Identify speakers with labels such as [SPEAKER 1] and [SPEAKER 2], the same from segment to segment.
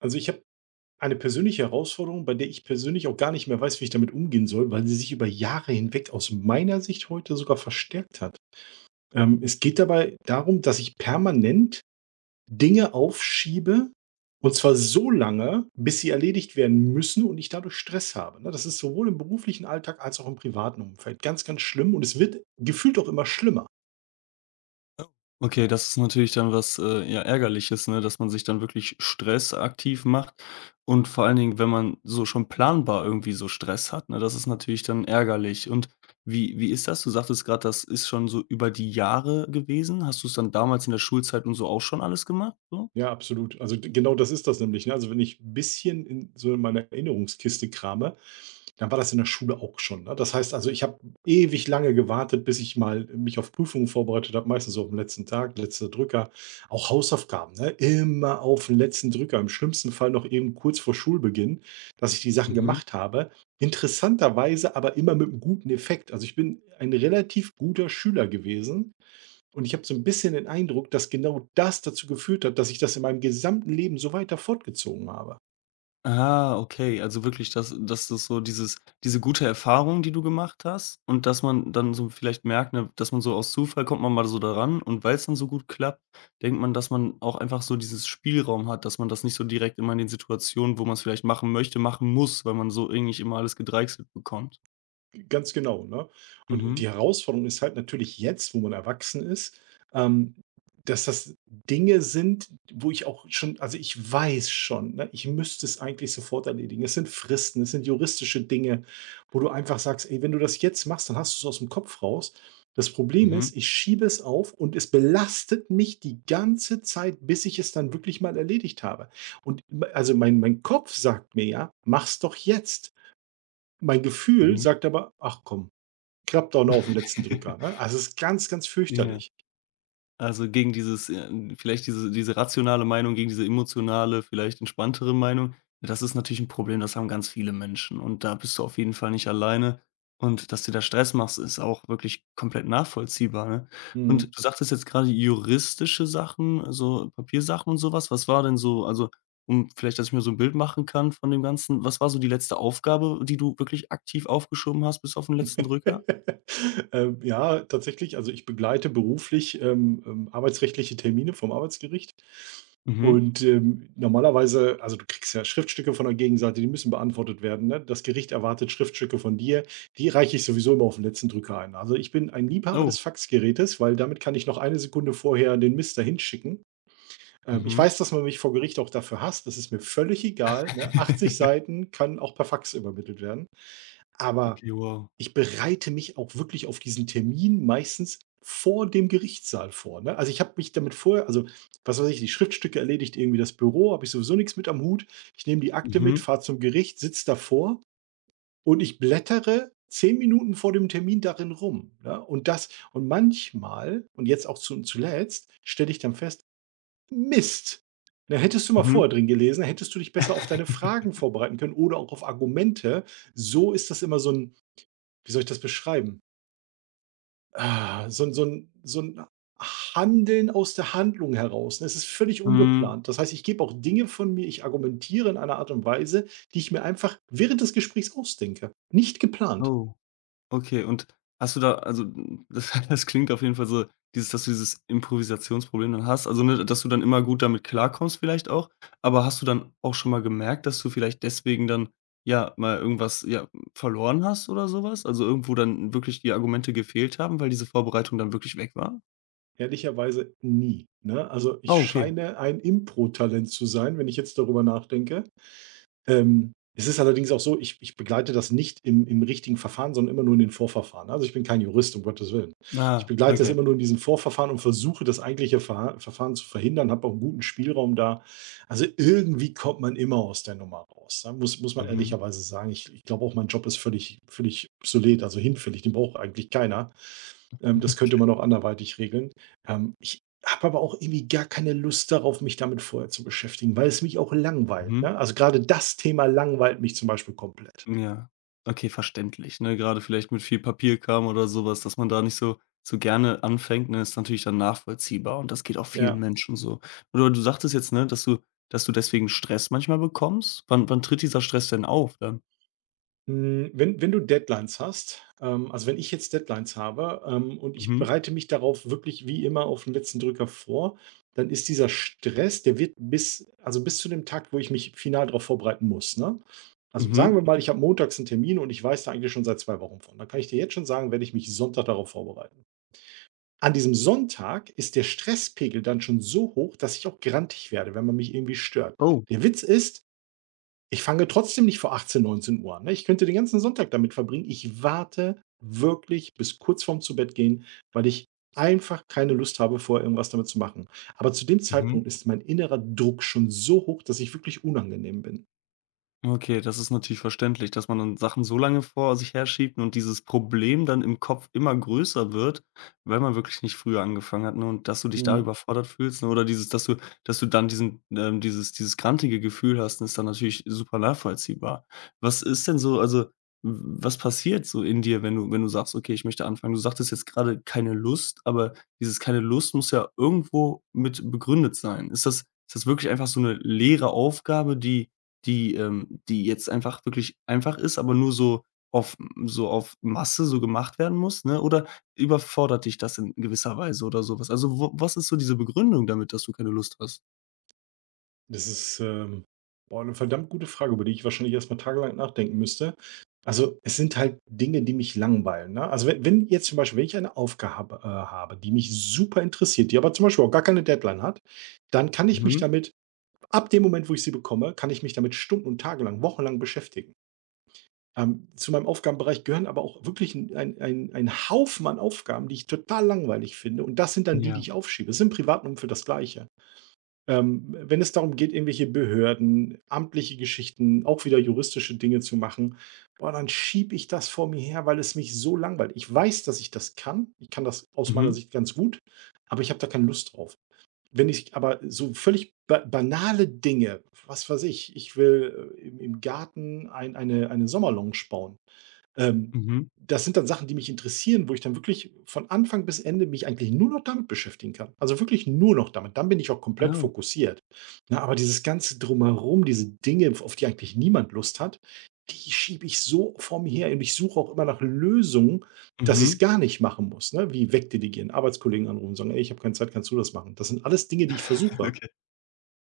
[SPEAKER 1] Also, ich habe eine persönliche Herausforderung, bei der ich persönlich auch gar nicht mehr weiß, wie ich damit umgehen soll, weil sie sich über Jahre hinweg aus meiner Sicht heute sogar verstärkt hat. Es geht dabei darum, dass ich permanent Dinge aufschiebe und zwar so lange, bis sie erledigt werden müssen und ich dadurch Stress habe, ne? Das ist sowohl im beruflichen Alltag als auch im privaten Umfeld ganz, ganz schlimm und es wird gefühlt auch immer schlimmer.
[SPEAKER 2] Okay, das ist natürlich dann was, ja, Ärgerliches, ne, dass man sich dann wirklich Stress aktiv macht und vor allen Dingen, wenn man so schon planbar irgendwie so Stress hat, ne, das ist natürlich dann ärgerlich. Und wie ist das? Du sagtest gerade, das ist schon so über die Jahre gewesen. Hast du es dann damals in der Schulzeit und so auch schon alles gemacht, so?
[SPEAKER 1] Ja, absolut. Also, d genau das ist das nämlich, ne? Also, wenn ich 'n bisschen in meiner Erinnerungskiste krame, dann war das in der Schule auch schon, ne? Das heißt also, ich habe ewig lange gewartet, bis ich mal mich auf Prüfungen vorbereitet habe, meistens so aufm letzten Tag, letzter Drücker. Auch Hausaufgaben, ne? Immer aufm letzten Drücker, im schlimmsten Fall noch eben kurz vor Schulbeginn, dass ich die Sachen
[SPEAKER 2] Mhm.
[SPEAKER 1] gemacht habe. Interessanterweise aber immer mit einem guten Effekt. Also, ich bin ein relativ guter Schüler gewesen. Und ich habe so ein bisschen den Eindruck, dass genau das dazu geführt hat, dass ich das in meinem gesamten Leben so weiter fortgezogen habe.
[SPEAKER 2] Ah, okay. Also wirklich, dass das so diese gute Erfahrung, die du gemacht hast und dass man dann so vielleicht merkt, ne, dass man so aus Zufall kommt man mal so daran und weil es dann so gut klappt, denkt man, dass man auch einfach so dieses Spielraum hat, dass man das nicht so direkt immer in den Situationen, wo man es vielleicht machen möchte, machen muss, weil man so irgendwie nicht immer alles gedeichselt bekommt.
[SPEAKER 1] Ganz genau, ne? Und
[SPEAKER 2] Mhm,
[SPEAKER 1] die Herausforderung ist halt natürlich jetzt, wo man erwachsen ist, ähm, dass das Dinge sind, wo ich auch schon also, ich weiß schon, ne, ich müsste es eigentlich sofort erledigen. Es sind Fristen, es sind juristische Dinge, wo du einfach sagst: „Ey, wenn du das jetzt machst, dann hast du es aus dem Kopf raus.“ Das Problem
[SPEAKER 2] mhm,
[SPEAKER 1] ist, ich schiebe es auf und es belastet mich die ganze Zeit, bis ich es dann wirklich mal erledigt habe. Und m also, mein Kopf sagt mir ja: „Mach's doch jetzt.“ Mein Gefühl
[SPEAKER 2] mhm.
[SPEAKER 1] sagt aber: „Ach komm, klappt auch noch auf den letzten Drücker, ne? Also, es ist ganz, ganz
[SPEAKER 2] Ja.
[SPEAKER 1] fürchterlich.
[SPEAKER 2] Also, gegen dieses, vielleicht diese rationale Meinung, gegen diese emotionale, vielleicht entspanntere Meinung. Das ist natürlich ein Problem, das haben ganz viele Menschen und da bist du auf jeden Fall nicht alleine. Und dass du dir da Stress machst, ist auch wirklich komplett nachvollziehbar, ne? Und
[SPEAKER 1] Mhm.
[SPEAKER 2] du sagtest jetzt gerade juristische Sachen, also, Papiersachen und sowas. Was. War denn so, also, um vielleicht, dass ich mir so ein Bild machen kann von dem Ganzen, was war so die letzte Aufgabe, die du wirklich aktiv aufgeschoben hast bis auf den letzten Drücker?
[SPEAKER 1] Ja, tatsächlich, also, ich begleite beruflich, arbeitsrechtliche Termine vom Arbeitsgericht
[SPEAKER 2] Mhm.
[SPEAKER 1] und, normalerweise also, du kriegst ja Schriftstücke von der Gegenseite, die müssen beantwortet werden, ne? Das Gericht erwartet Schriftstücke von dir, die reiche ich sowieso immer auf den letzten Drücker ein. Also, ich bin ein Liebhaber des
[SPEAKER 2] Oh.
[SPEAKER 1] Faxgerätes, weil damit kann ich noch 1 Sekunde vorher den Mist dahin schicken. Ich
[SPEAKER 2] Mhm.
[SPEAKER 1] weiß, dass man mich vor Gericht auch dafür hasst, das ist mir völlig egal, ne? 80 Seiten kann auch per Fax übermittelt werden, aber
[SPEAKER 2] Okay, wow.
[SPEAKER 1] ich bereite mich auch wirklich auf diesen Termin meistens vor dem Gerichtssaal vor, ne? Also, ich habe mich damit vorher also, was weiß ich, die Schriftstücke erledigt irgendwie das Büro, habe ich sowieso nichts mit am Hut. Ich nehme die Akte mit,
[SPEAKER 2] Mhm,
[SPEAKER 1] fahre zum Gericht, sitze davor und ich blättere 10 Minuten vor dem Termin darin rum, ne? Und das und manchmal und jetzt auch zu zuletzt stelle ich dann fest Mist. Na, hättest du mal
[SPEAKER 2] mhm,
[SPEAKER 1] vorher drin gelesen, hättest du dich besser auf deine Fragen vorbereiten können oder auch auf Argumente. So ist das immer so ein, wie soll ich das beschreiben? So ein Handeln aus der Handlung heraus, ne? Es ist völlig
[SPEAKER 2] mhm.
[SPEAKER 1] ungeplant. Das heißt, ich gebe auch Dinge von mir ich argumentiere in einer Art und Weise, die ich mir einfach während des Gesprächs ausdenke. Nicht geplant.
[SPEAKER 2] Oh, okay. Und hast du da also, das das klingt auf jeden Fall so, dieses dass du dieses Improvisationsproblem dann hast, also, ne, dass du dann immer gut damit klarkommst vielleicht auch. Aber hast du dann auch schon mal gemerkt, dass du vielleicht deswegen dann, ja, mal irgendwas, ja, verloren hast oder sowas. Also, irgendwo dann wirklich die Argumente gefehlt haben, weil diese Vorbereitung dann wirklich weg war?
[SPEAKER 1] Ehrlicherweise nie, ne? Also, ich
[SPEAKER 2] Ah, okay.
[SPEAKER 1] scheine ein Impro-Talent zu sein, wenn ich jetzt darüber nachdenke. Es ist allerdings auch so, ich begleite das nicht im richtigen Verfahren, sondern immer nur in den Vorverfahren. Also, ich bin kein Jurist, um Gottes Willen. Ich
[SPEAKER 2] Ah,
[SPEAKER 1] begleite das
[SPEAKER 2] okay.
[SPEAKER 1] immer nur in diesen Vorverfahren und versuche, das eigentliche Verha Verfahren zu verhindern, habe auch einen guten Spielraum da. Also, irgendwie kommt man immer aus der Nummer raus, ne? Muss man
[SPEAKER 2] Mhm.
[SPEAKER 1] ehrlicherweise sagen. Ich glaube auch, mein Job ist völlig obsolet, also hinfällig, den braucht eigentlich keiner. Das könnte man auch anderweitig regeln. Ich habe aber auch irgendwie gar keine Lust darauf, mich damit vorher zu beschäftigen, weil es mich auch langweilt,
[SPEAKER 2] Mhm.
[SPEAKER 1] ne? Also, gerade das Thema langweilt mich zum Beispiel komplett.
[SPEAKER 2] Ja, okay, verständlich, ne? Gerade vielleicht mit viel Papierkram oder sowas, dass man da nicht so gerne anfängt, ne, ist natürlich dann nachvollziehbar und das geht auch vielen
[SPEAKER 1] Ja.
[SPEAKER 2] Menschen so. Oder du sagtest jetzt, ne, dass du deswegen Stress manchmal bekommst. Wann tritt dieser Stress denn auf dann?
[SPEAKER 1] Wenn du Deadlines hast also, wenn ich jetzt Deadlines habe, und ich
[SPEAKER 2] Mhm,
[SPEAKER 1] bereite mich darauf wirklich wie immer auf den letzten Drücker vor, dann ist dieser Stress der wird bis also, bis zu dem Tag, wo ich mich final darauf vorbereiten muss, ne? Also, sagen
[SPEAKER 2] mhm.
[SPEAKER 1] wir mal, ich habe montags einen Termin und ich weiß da eigentlich schon seit 2 Wochen von. Dann kann ich dir jetzt schon sagen, werde ich mich Sonntag darauf vorbereiten. An diesem Sonntag ist der Stresspegel dann schon so hoch, dass ich auch grantig werde, wenn man mich irgendwie stört.
[SPEAKER 2] Oh,
[SPEAKER 1] Der Witz ist, ich fange trotzdem nicht vor 18, 19 Uhr an. Ne? Ich könnte den ganzen Sonntag damit verbringen. Ich warte wirklich bis kurz vorm Zubettgehen, weil ich einfach keine Lust habe, vorher irgendwas damit zu machen. Aber zu dem Zeitpunkt
[SPEAKER 2] mhm.
[SPEAKER 1] ist mein innerer Druck schon so hoch, dass ich wirklich unangenehm bin.
[SPEAKER 2] Okay, das ist natürlich verständlich, dass man dann Sachen so lange vor sich herschiebt und dieses Problem dann im Kopf immer größer wird, weil man wirklich nicht früher angefangen hat, ne? Und dass du dich da
[SPEAKER 1] Mhm.
[SPEAKER 2] überfordert fühlst, ne? Oder dieses, dass du dann dieses grantige Gefühl hast, ist dann natürlich super nachvollziehbar. Was ist denn so, also, w- was passiert so in dir, wenn du sagst, okay, ich möchte anfangen? Du sagtest jetzt gerade keine Lust, aber dieses keine Lust muss ja irgendwo mit begründet sein. Ist das wirklich einfach so eine leere Aufgabe, die jetzt einfach wirklich einfach ist, aber nur auf so auf Masse so gemacht werden muss, ne? Oder überfordert dich das in gewisser Weise oder so was? Also, wo was ist so diese Begründung damit, dass du keine Lust hast?
[SPEAKER 1] Das ist, boah, 'ne verdammt gute Frage, über die ich wahrscheinlich erst mal tagelang nachdenken müsste. Also, es sind halt Dinge, die mich langweilen, ne? Also, wenn jetzt zum Beispiel wenn ich eine Aufgabe, habe, die mich super interessiert, die aber zum Beispiel auch gar keine Deadline hat, dann kann ich mich
[SPEAKER 2] Mhm.
[SPEAKER 1] damit ab dem Moment, wo ich sie bekomme, kann ich mich damit stunden und tagelang, wochenlang beschäftigen. Zu meinem Aufgabenbereich gehören aber auch wirklich 'n ein Haufen an Aufgaben, die ich total langweilig finde und das sind dann die, die
[SPEAKER 2] Ja.
[SPEAKER 1] ich aufschiebe. Das ist im privaten Umfeld das Gleiche. Wenn es darum geht, irgendwelche Behörden, amtliche Geschichten, auch wieder juristische Dinge zu machen, boah, dann schiebe ich das vor mir her, weil es mich so langweilt. Ich weiß, dass ich das kann. Ich kann das aus meiner
[SPEAKER 2] Mhm.
[SPEAKER 1] Sicht ganz gut, aber ich habe da keine Lust drauf. Wenn ich aber so völlig ba banale Dinge, was weiß ich, ich will im Garten eine Sommerlounge bauen. Ähm,
[SPEAKER 2] Mhm.
[SPEAKER 1] das sind dann Sachen, die mich interessieren, wo ich dann wirklich von Anfang bis Ende mich eigentlich nur noch damit beschäftigen kann. Also wirklich nur noch damit. Dann bin ich auch komplett
[SPEAKER 2] Oh.
[SPEAKER 1] fokussiert. Na, aber dieses ganze Drumherum, diese Dinge, auf die eigentlich niemand Lust hat, die schiebe ich so vor mir her und ich suche auch immer nach Lösungen, dass ich
[SPEAKER 2] Mhm.
[SPEAKER 1] es gar nicht machen muss. Ne? Wie wegdelegieren, Arbeitskollegen anrufen und sagen, ey, ich habe keine Zeit, kannst du das machen? Das sind alles Dinge, die ich versuche.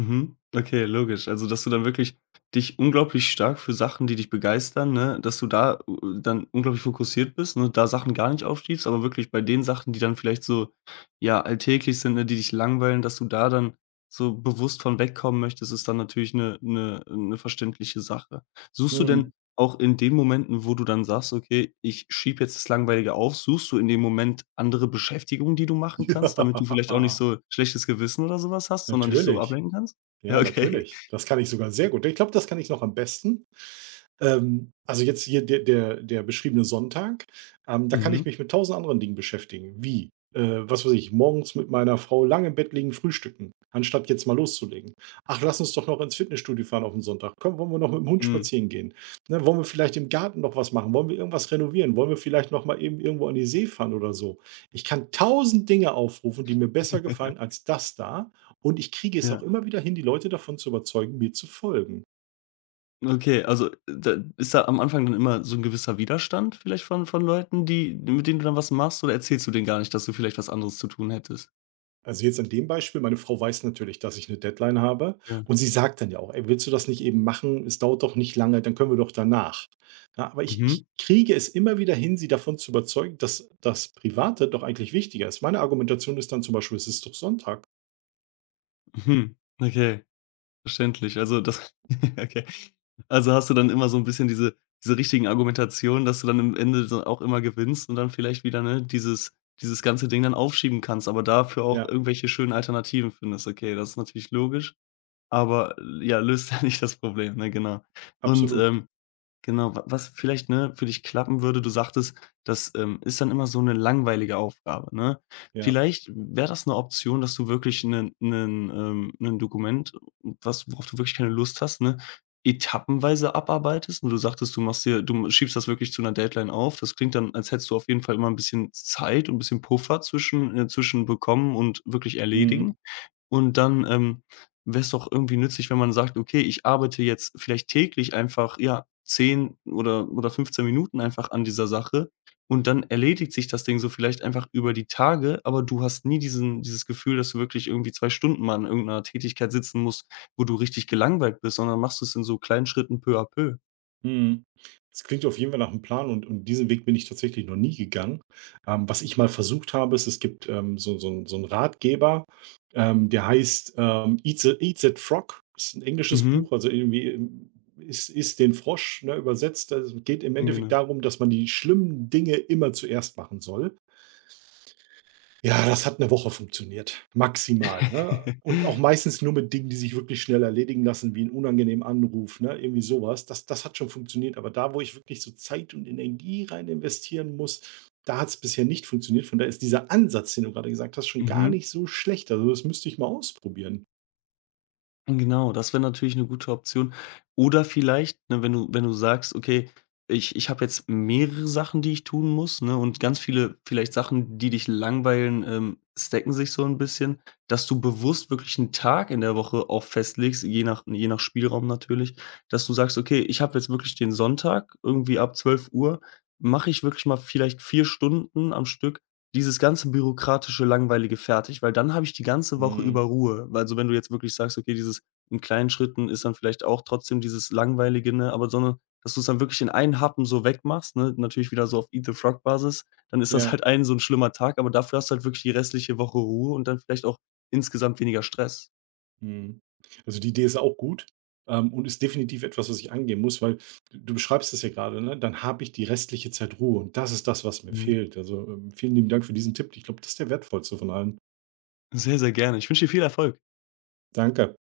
[SPEAKER 2] Mhm. Okay, logisch. Also, dass du dann wirklich dich unglaublich stark für Sachen, die dich begeistern, ne, dass du da, dann unglaublich fokussiert bist, ne, da Sachen gar nicht aufschiebst, aber wirklich bei den Sachen, die dann vielleicht so, ja, alltäglich sind, ne, die dich langweilen, dass du da dann so bewusst von wegkommen möchtest, ist dann natürlich eine 'ne verständliche Sache. Suchst du denn
[SPEAKER 1] Hm.
[SPEAKER 2] auch in den Momenten, wo du dann sagst: „Okay, ich schiebe jetzt das Langweilige auf“, suchst du in dem Moment andere Beschäftigungen, die du machen kannst, damit du vielleicht auch nicht so schlechtes Gewissen oder so was hast,
[SPEAKER 1] Ja,
[SPEAKER 2] sondern dich so
[SPEAKER 1] natürlich.
[SPEAKER 2] ablenken kannst? Ja,
[SPEAKER 1] Ja,
[SPEAKER 2] okay.
[SPEAKER 1] natürlich. Das kann ich sogar sehr gut. Ich glaube, das kann ich noch am besten. Also jetzt hier der beschriebene Sonntag, da kann ich
[SPEAKER 2] Mhm.
[SPEAKER 1] mich mit tausend anderen Dingen beschäftigen, wie, was weiß ich, morgens mit meiner Frau lange im Bett liegen, frühstücken, anstatt jetzt mal loszulegen. „Ach, lass uns doch noch ins Fitnessstudio fahren aufm Sonntag. Komm, wollen wir noch mit dem Hund
[SPEAKER 2] Mhm.
[SPEAKER 1] spazieren gehen? Ne, wollen wir vielleicht im Garten noch was machen? Wollen wir irgendwas renovieren? Wollen wir vielleicht noch mal eben irgendwo an die See fahren oder so?“ Ich kann tausend Dinge aufrufen, die mir besser gefallen als das da und ich kriege es auch
[SPEAKER 2] Ja.
[SPEAKER 1] immer wieder hin, die Leute davon zu überzeugen, mir zu folgen.
[SPEAKER 2] Okay, also, da ist da am Anfang dann immer so 'n gewisser Widerstand vielleicht von Leuten, die mit denen du dann was machst, oder erzählst du denen gar nicht, dass du vielleicht was anderes zu tun hättest?
[SPEAKER 1] Also, jetzt an dem Beispiel, meine Frau weiß natürlich, dass ich eine Deadline habe
[SPEAKER 2] Ja.
[SPEAKER 1] und sie sagt dann ja auch: „Ey, willst du das nicht eben machen? Es dauert doch nicht lange, dann können wir doch danach.“ Ja, aber ich
[SPEAKER 2] Mhm.
[SPEAKER 1] kriege es immer wieder hin, sie davon zu überzeugen, dass das Private doch eigentlich wichtiger ist. Meine Argumentation ist dann zum Beispiel: „Es ist doch Sonntag.“
[SPEAKER 2] Mhm. Okay. Verständlich. Also das okay. Also hast du dann immer so 'n bisschen diese richtigen Argumentationen, dass du dann am Ende so auch immer gewinnst und dann vielleicht wieder, ne, dieses ganze Ding dann aufschieben kannst, aber dafür auch
[SPEAKER 1] Ja,
[SPEAKER 2] irgendwelche schönen Alternativen findest. Okay, das ist natürlich logisch, aber, ja, löst ja nicht das Problem, ne, genau. Und,
[SPEAKER 1] absolut.
[SPEAKER 2] genau, wa was vielleicht, ne, für dich klappen würde, du sagtest, das, ist dann immer so eine langweilige Aufgabe, ne?
[SPEAKER 1] Ja.
[SPEAKER 2] Vielleicht wäre das eine Option, dass du wirklich 'nen Dokument, was worauf du wirklich keine Lust hast, ne, etappenweise abarbeitest und du sagtest, du machst dir du schiebst das wirklich zu einer Deadline auf. Das klingt dann, als hättest du auf jeden Fall immer ein bisschen Zeit und ein bisschen Puffer zwischen bekommen und wirklich
[SPEAKER 1] Mhm.
[SPEAKER 2] erledigen. Und dann, wäre es doch irgendwie nützlich, wenn man sagt: „Okay, ich arbeite jetzt vielleicht täglich einfach, ja, 10 oder 15 Minuten einfach an dieser Sache“ und dann erledigt sich das Ding so vielleicht einfach über die Tage, aber du hast nie diesen dieses Gefühl, dass du wirklich irgendwie 2 Stunden mal an irgendeiner Tätigkeit sitzen musst, wo du richtig gelangweilt bist, sondern machst du es in so kleinen Schritten peu à peu.
[SPEAKER 1] Mhm. Das klingt ja auf jeden Fall nach einem Plan und diesen Weg bin ich tatsächlich noch nie gegangen. Was ich mal versucht habe, ist, es gibt, so einen Ratgeber, der heißt, „Eat that Frog“, ist ein englisches
[SPEAKER 2] Mhm.
[SPEAKER 1] Buch, also irgendwie, ist iss den Frosch“, ne, übersetzt. Also, es geht im
[SPEAKER 2] Ja,
[SPEAKER 1] Endeffekt
[SPEAKER 2] genau.
[SPEAKER 1] darum, dass man die schlimmen Dinge immer zuerst machen soll. Ja, das hat 1 Woche funktioniert, maximal, ne? Und auch meistens nur mit Dingen, die sich wirklich schnell erledigen lassen, wie 'n unangenehmen Anruf, ne, irgendwie sowas. Das hat schon funktioniert, aber da, wo ich wirklich so Zeit und Energie rein investieren muss, da hat's bisher nicht funktioniert. Von daher ist dieser Ansatz, den du grade gesagt hast, schon gar
[SPEAKER 2] Mhm.
[SPEAKER 1] nicht so schlecht. Also, das müsste ich mal ausprobieren.
[SPEAKER 2] Genau, das wäre natürlich eine gute Option. Oder vielleicht, ne, wenn du sagst: „Okay, ich habe jetzt mehrere Sachen, die ich tun muss, ne, und ganz viele vielleicht Sachen, die dich langweilen, stacken sich so ein bisschen“, dass du bewusst wirklich einen Tag in der Woche auch festlegst, je nach Spielraum natürlich, dass du sagst: „Okay, ich habe jetzt wirklich den Sonntag irgendwie ab 12 Uhr mache ich wirklich mal vielleicht 4 Stunden am Stück, dieses ganze bürokratische, langweilige fertig, weil dann habe ich die ganze Woche über
[SPEAKER 1] Mhm.
[SPEAKER 2] Ruhe. Weil also, wenn du jetzt wirklich sagst, okay, dieses in kleinen Schritten ist dann vielleicht auch trotzdem dieses Langweilige, ne, aber sondern dass du es dann wirklich in einen Happen so wegmachst, ne, natürlich wieder so auf Eat the Frog Basis, dann ist das
[SPEAKER 1] Ja.
[SPEAKER 2] halt ein so 'n schlimmer Tag, aber dafür hast du halt wirklich die restliche Woche Ruhe und dann vielleicht auch insgesamt weniger Stress.
[SPEAKER 1] Mhm. Also, die Idee ist auch gut, und ist definitiv etwas, was ich angehen muss, weil du beschreibst es ja gerade, ne? Dann habe ich die restliche Zeit Ruhe und das ist das, was mir
[SPEAKER 2] Mhm.
[SPEAKER 1] fehlt. Also, vielen lieben Dank für diesen Tipp. Ich glaube, das ist der wertvollste von allen.
[SPEAKER 2] Sehr, sehr gerne. Ich wünsche dir viel Erfolg.
[SPEAKER 1] Danke.